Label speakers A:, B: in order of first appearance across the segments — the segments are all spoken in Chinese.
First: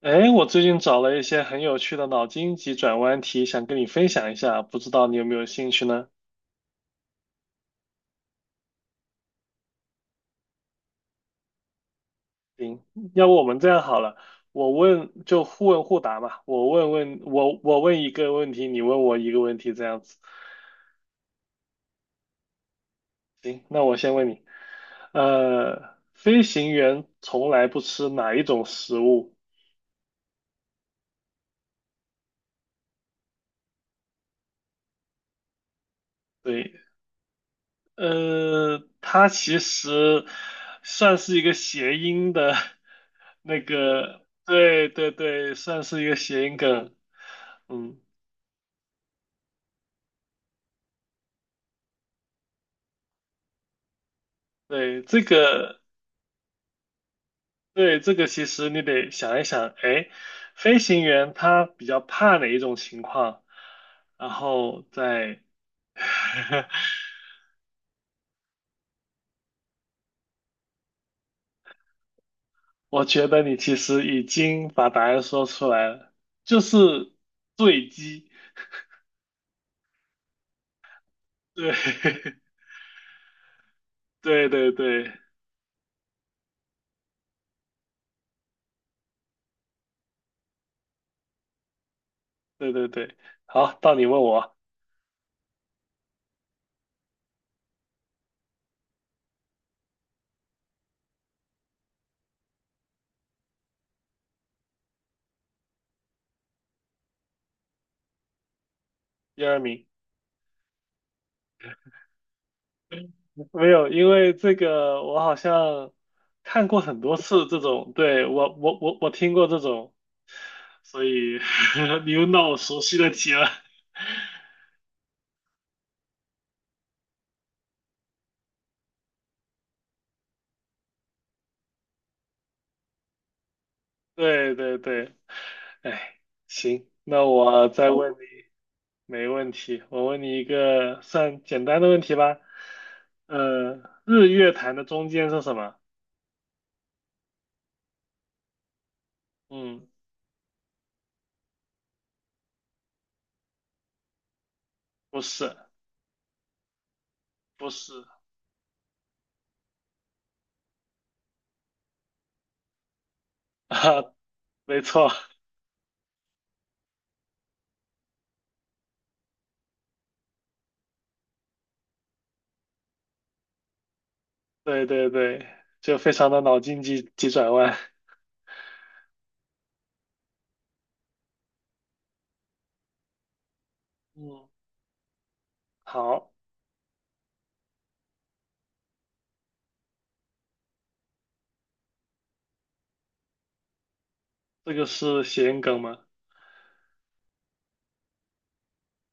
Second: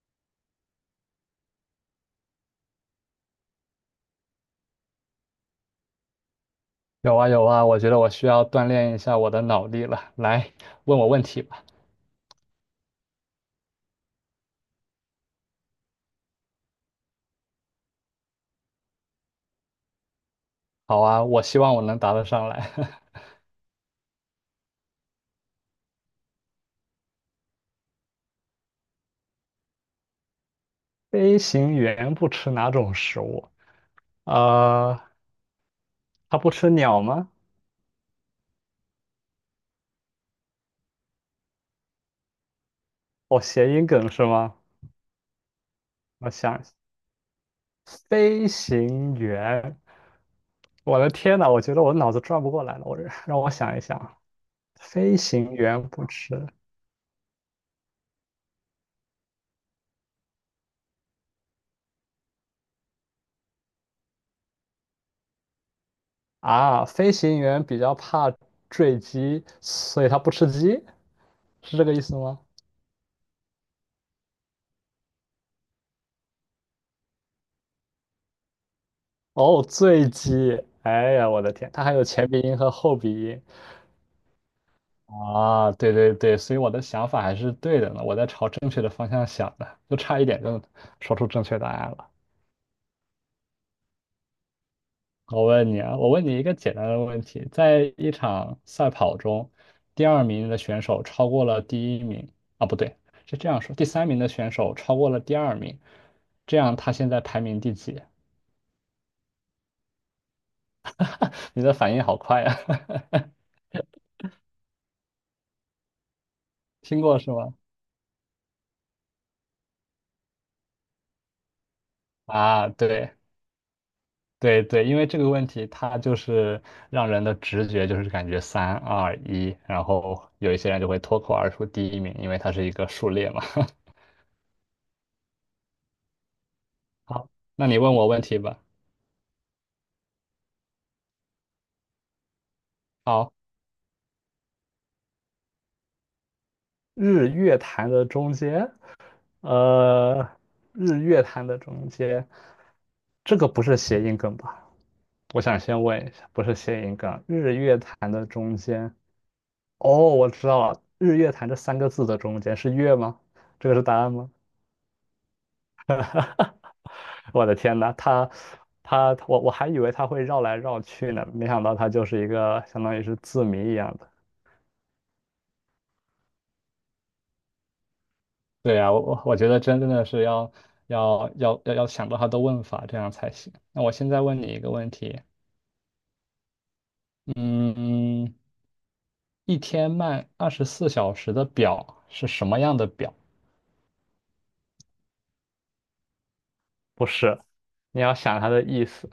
A: 哎，我最近找了一些很有趣的脑筋急转弯题，想跟你分享一下，不知道你有没有兴趣呢？
B: 有啊有啊，我觉得我需要锻炼一下我的脑力了。来，问我问题吧。
A: 行，要不我们这样好了，我问就互问互答嘛，我问问问一个问题，你问我一个问题，这样子。
B: 好啊，我希望我能答得上来。
A: 行，那我先问你，飞行员从来不吃哪一种食物？
B: 飞行员不吃哪种食物？呃，他不吃
A: 对，
B: 鸟吗？
A: 它其实算是一个谐音的，
B: 哦，谐音梗是吗？
A: 对对对，算是一个
B: 我
A: 谐音
B: 想一下
A: 梗。嗯，
B: 飞行员，我的天呐，我觉得我脑子转不过来了。让我想一想，
A: 对，
B: 飞
A: 这
B: 行
A: 个，
B: 员不吃
A: 对，这个其实你得想一想，哎，飞行员他比较怕哪一种情况，然后再，
B: 啊，飞行员比较怕坠机，所以他不吃鸡，是这个意思吗？
A: 我觉得你其实已经把答案说出来了，就是坠机。
B: 哦，醉鸡，哎呀，我的天，它还有前
A: 对，
B: 鼻音和后鼻音
A: 对对对
B: 啊！对对对，所以我的想法还是对的呢，我在朝正确的方向想的，就差一点就说出正确答案了。
A: 对对对，好，到你问我。
B: 我问你一个简单的问题，在一场赛跑中，第二名的选手超过了第一名啊，不对，是这样说，第三名的选手超过了第二名，这样他现在排名第几？
A: 第二名，
B: 你的反应好快呀、
A: 没有，因为这个我好像看过很
B: 听
A: 多
B: 过是
A: 次
B: 吗？
A: 这种，对，我听过这种，所以 你又让我
B: 啊，
A: 熟悉的
B: 对。
A: 题了。
B: 对对，因为这个问题，它就是让人的直觉就是感觉三二一，然后有一些人就会脱口而出第一名，因为它是一个数列嘛。
A: 对对对，哎，行，那
B: 好，那
A: 我
B: 你
A: 再
B: 问我
A: 问你，
B: 问题吧。
A: 没问题，我问你一个算简单的问题吧。
B: 好，
A: 呃，日月潭的中间是什么？
B: 日月潭的中间，
A: 嗯，
B: 呃，日月潭的中间，这个不是谐音梗吧？
A: 不
B: 我
A: 是，
B: 想先问一下，不是谐音梗，日
A: 不
B: 月
A: 是
B: 潭的中间，哦，我知道了，日月潭这三个字的中间是月吗？这个是答
A: 啊，
B: 案吗？
A: 没错，
B: 我的天呐，他他我我还以为他会绕来绕去呢，没想到他就是一个相当于是字谜一样的。
A: 对对对，就非常的脑筋急急转弯。
B: 对呀，我觉得真的是要想到它的问法，这样才行。那我现在问你
A: 嗯，
B: 一个问题，
A: 好。
B: 嗯，一天慢二十四小时的表是什么样的表？
A: 这个是谐音梗吗？
B: 不是，你要想它的意思，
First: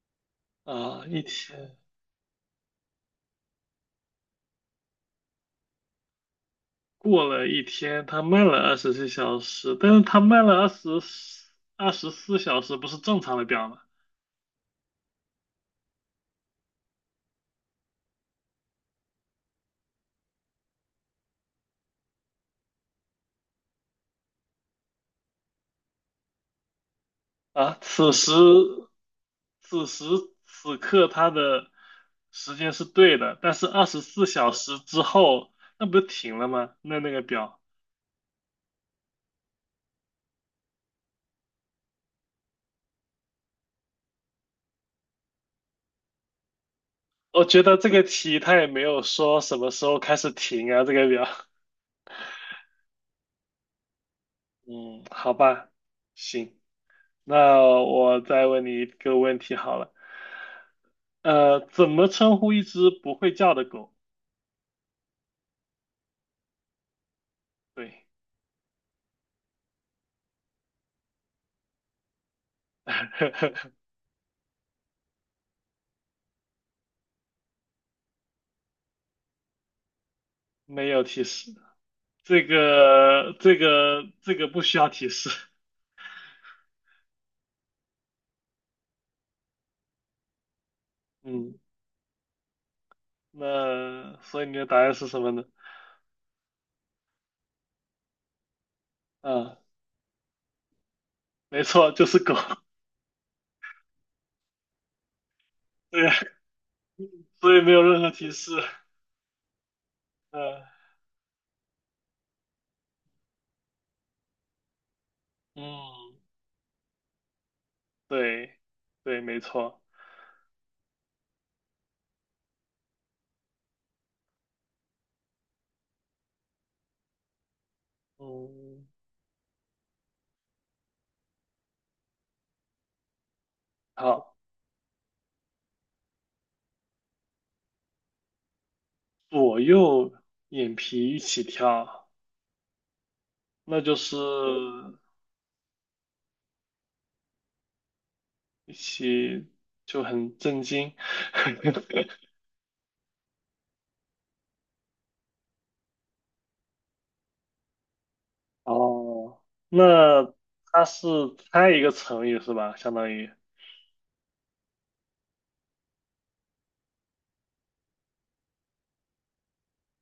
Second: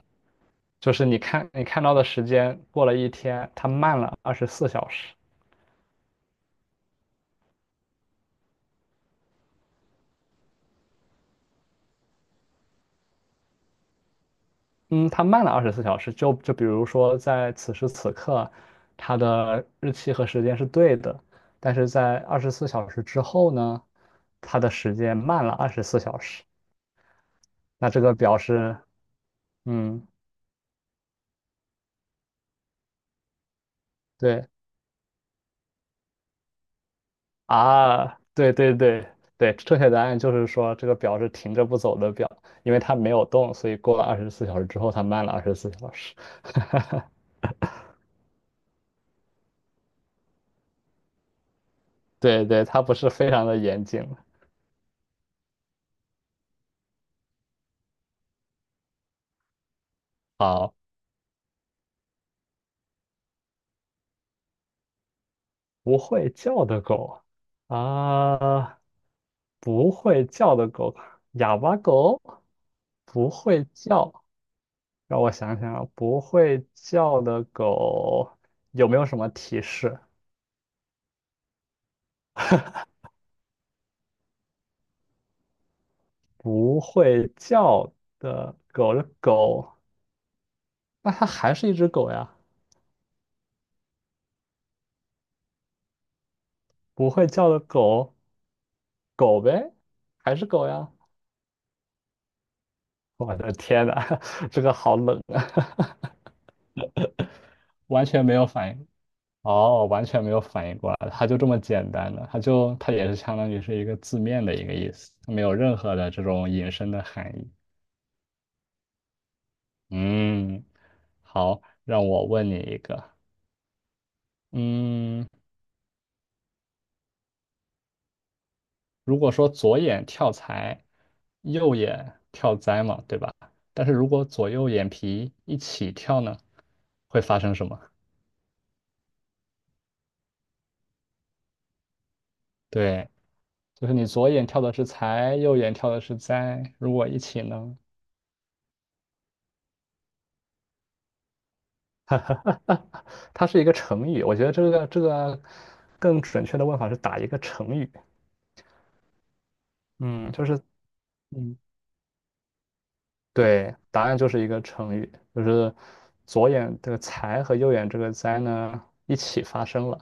B: 就是
A: 啊，
B: 你看你看到的时间过了一天，它慢了二十四小时。
A: 过了一天，他慢了二十四小时，但是他慢了二十四小时，不是正常的表吗？
B: 嗯，它慢了二十四小时，就比如说在此时此刻，它的日期和时间是对的，但是在二十四小时之后呢，它的时间慢了二十四小时。
A: 啊，
B: 那这个表示，
A: 此时
B: 嗯，
A: 此刻他的时间是对的，但是二十四
B: 对
A: 小时之后，那不是停了吗？那个表，
B: 啊，对对对对，正确答案就是说这个表是停着不走的表，因为它没有动，所以过了二十四小时之后，它慢了二十四小时。
A: 我觉得这个题他也没有说什么时候开始停啊，这个表。
B: 对对，它不是非常的严谨。
A: 嗯，好吧，行，那我再问你一个问题好了。
B: 好，
A: 怎么称呼一只不会叫的狗？
B: 不会叫的狗
A: 对，
B: 啊。不会叫的狗，哑巴狗，不会 叫。让我想想啊，不会叫的狗有没有什么提示？
A: 没有提示，这个不需要提示。
B: 不会叫的狗，的狗，那它还
A: 嗯，
B: 是一只狗呀？
A: 那所以你的答案是什么呢？
B: 不会叫的狗，狗
A: 啊，
B: 呗，还是狗呀？
A: 没错，就是狗。
B: 我的天呐，这个好冷啊，
A: 对呀，所以没有 任
B: 完
A: 何
B: 全
A: 提
B: 没有
A: 示。
B: 反应。哦，完全没
A: 嗯
B: 有反应过来，它就这么简单的，它就它也是相当于是一个字面的一个意思，它没有任何的
A: 嗯，
B: 这种引申的含义。
A: 对对，没错。
B: 嗯，好，让我问你一个，嗯，
A: 嗯，
B: 如果说左眼跳财，右眼跳灾嘛，对吧？但是如果
A: 好，
B: 左右眼皮一起跳呢，会发生什么？
A: 左右眼皮一起跳，
B: 对，
A: 那
B: 就是
A: 就
B: 你
A: 是
B: 左眼跳的是财，右眼跳的是灾，如果一起呢？
A: 一起就很震惊。
B: 哈 哈哈哈它是一个成语，我觉得这个更准确的问法是打一个成语。
A: 哦，
B: 嗯
A: 那
B: 就是，
A: 它是
B: 嗯
A: 猜一个成语是吧？相当于，
B: 对，答案就是一个成语，就是左眼这个财和右眼这个灾呢一起发生了。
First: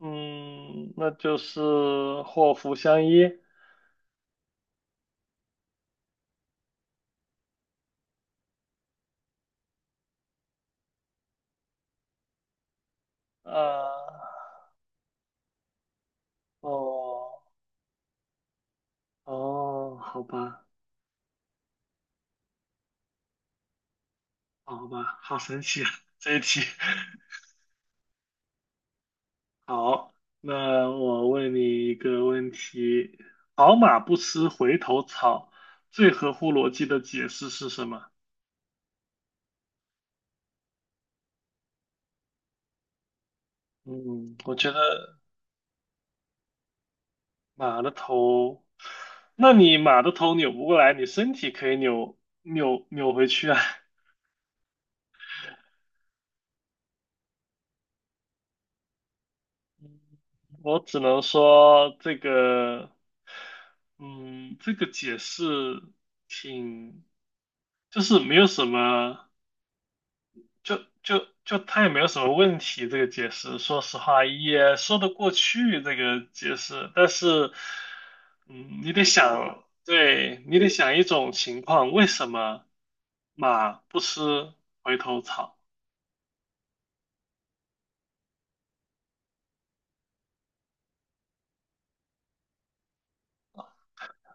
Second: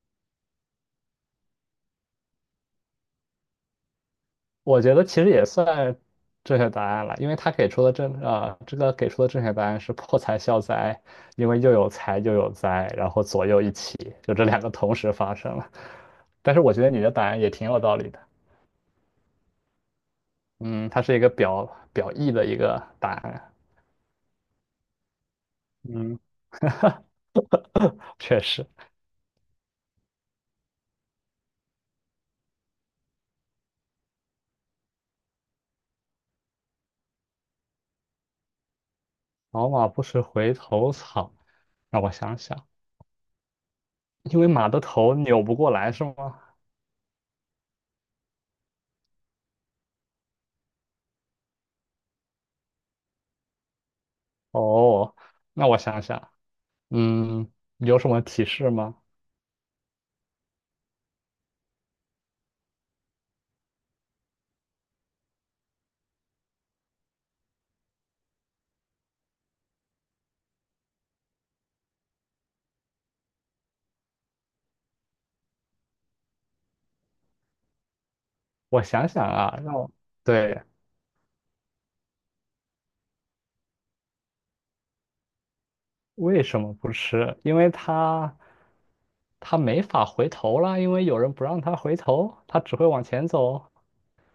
A: 嗯，那就是祸福相依。
B: 我觉得其实也算正确答案了，因为他给出的正啊、这个给出的正确答案是破财消灾，因为又有财又有灾，然后左右一
A: 呃，
B: 起，就这两个同时发生了。但是我觉得你的答
A: 哦，
B: 案也挺有道理的。
A: 哦，好吧，
B: 嗯，它是一个表意的一个答案。
A: 哦好吧，好神奇啊，
B: 嗯，
A: 这一题。
B: 确实，
A: 好，那我问你一个问题：好马不吃回头草，最合乎逻辑的解释是什么？
B: 老马不吃回头草。让我想想，
A: 嗯，
B: 因为
A: 我
B: 马
A: 觉
B: 的头
A: 得。
B: 扭不过来是吗？
A: 马的头，那你马的头扭不过来，你身体可以扭回去啊。
B: 哦，那我想想，嗯，有什么提示吗？
A: 我只能说这个，嗯，这个解释挺，就是没有什么。就他也没有什么问题，这个解释，说实话也说得过去，这个解释。但是，嗯，
B: 我
A: 你得
B: 想想啊，
A: 想，
B: 让我，
A: 对，你
B: 对，
A: 得想一种情况，为什么马不吃回头草？
B: 为什么不吃？因为它没法回头了，因为有人不让它回头，它只会往前走。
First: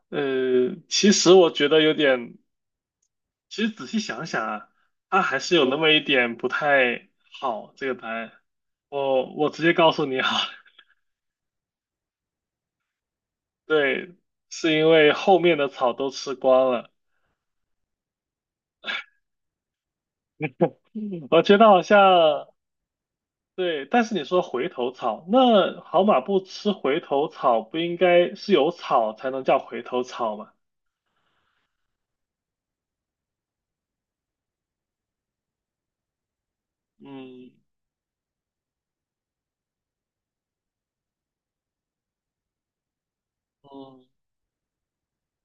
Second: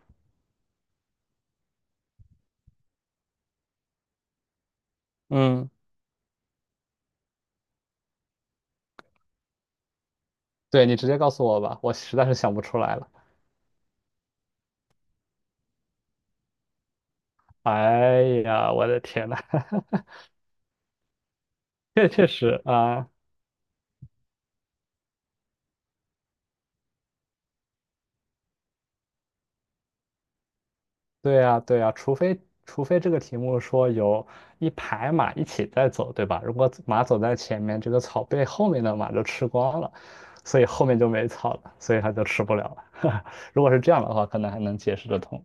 A: 呃，其实我觉得有点，其实仔细想想啊，它还是有
B: 嗯，
A: 那么一点不太好，这个答案。直接告诉你好了
B: 对，你直接告诉我吧，我实在是想不出来了。
A: 对，是因为后面的草都吃光了。
B: 哎呀，我的天呐，
A: 嗯我觉得好
B: 确确
A: 像，
B: 实啊，
A: 对，但是你说回头草，那好马不吃回头草，不应该是有草才能叫回头草吗？
B: 对呀，对呀，除非这个题目说有一排马一起在走，对吧？如果马走在
A: 嗯
B: 前面，这个草被后面的马就吃光了，所以后面就没草了，所以它就吃不了了。如果是这样
A: 嗯，
B: 的话，可能还能解释得通。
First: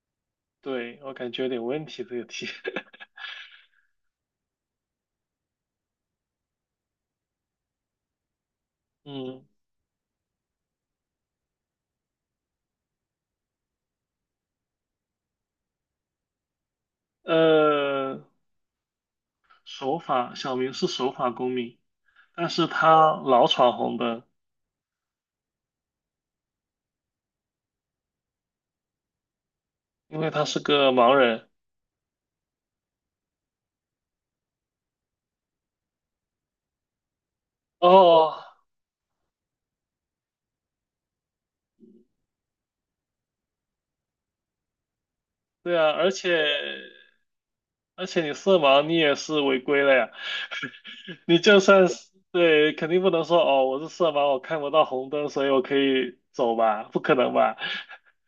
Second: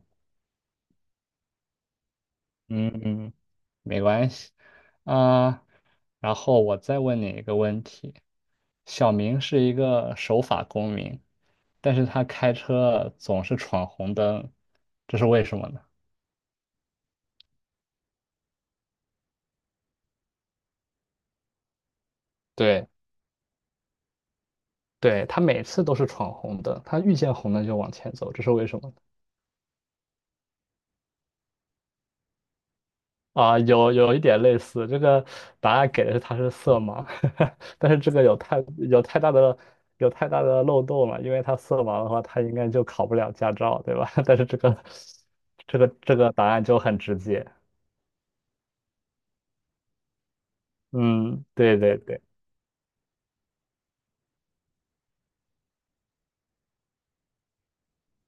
A: 对，我感觉有点问题这个题。
B: 嗯嗯，没关系。啊、然后我再问你一个问题：小明
A: 嗯
B: 是一个守法公民，但是他开车总是闯红灯，这是为什么呢？
A: 呃，守法，小明是守法公民，但是
B: 对，
A: 他老闯红灯，
B: 对，他每次都是闯红灯，他遇见红灯就往前走，这是为什么呢？
A: 因为他是个盲人。
B: 啊，有有一点类似，这个答案给的是他是色盲，但是
A: 哦，
B: 有太大的漏洞了，因为他色盲的话，他应该就考不了驾照，对吧？但是这个
A: 对
B: 这个
A: 啊，
B: 这个答案就很直接，
A: 而且你色盲，你也是违规了呀。你
B: 嗯，
A: 就
B: 对
A: 算
B: 对
A: 是
B: 对
A: 对，肯定不能说哦，我是色盲，我看不到红灯，所以我可以走吧？不可能吧？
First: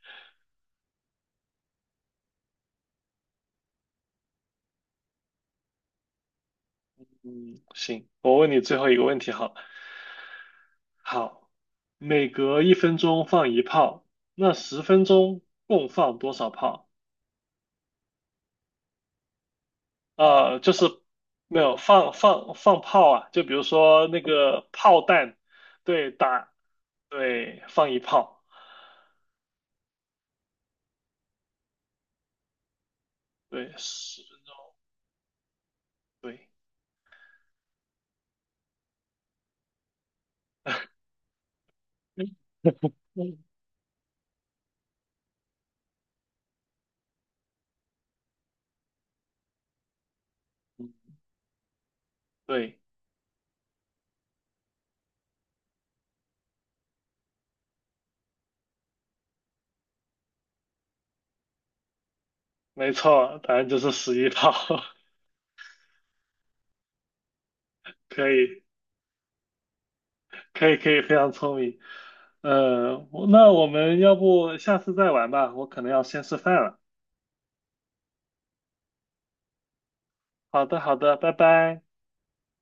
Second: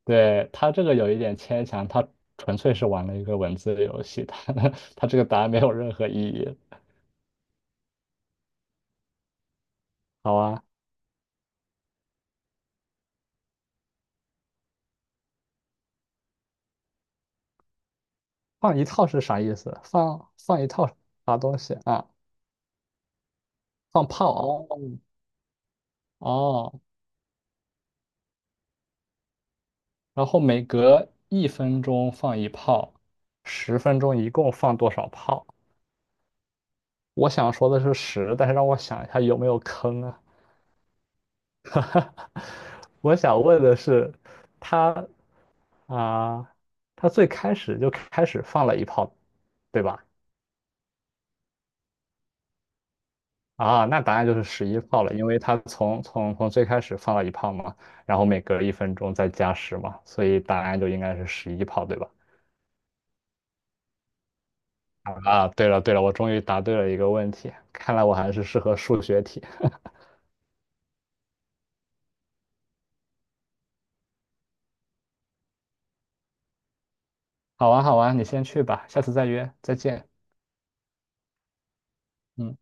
B: 对，他这个有一点牵强，他纯粹是玩了一个文字游戏，他 他这个答案没有任何意义。
A: 嗯，行，我问你最后一个问题好了
B: 好啊，
A: 好，每隔一分钟放一炮，那十分钟共放多少炮？
B: 放一套是啥意思？放放一
A: 就是
B: 套啥东
A: 没
B: 西
A: 有
B: 啊？
A: 放炮啊，就比如说
B: 放
A: 那
B: 炮
A: 个
B: 哦，
A: 炮弹，对，打，
B: 哦，
A: 对，放一炮，
B: 然后每隔一分钟放一炮，
A: 对，
B: 10分钟
A: 十
B: 一
A: 分
B: 共
A: 钟，
B: 放多少炮？
A: 对。
B: 我想说的是十，但是让我想一下有没有坑啊？我想问的是，他啊，他最开始就开始放了一炮，对吧？
A: 对，
B: 啊，那答案就是十一炮了，因为他从最开始放了一炮嘛，然后每隔一分钟再加十嘛，所以答案就应该是十一炮，对吧？
A: 没错，答案就是11套，
B: 啊，对了对了，我终于答对了一个问题，看来我
A: 可
B: 还是适
A: 以，
B: 合数学题。
A: 可以，可以，非常聪明。嗯，我那我们要不下次再玩吧，我可能要先吃饭了。
B: 好玩好玩，你先去吧，下次再约，再见。
A: 好的，好的，拜拜。
B: 嗯。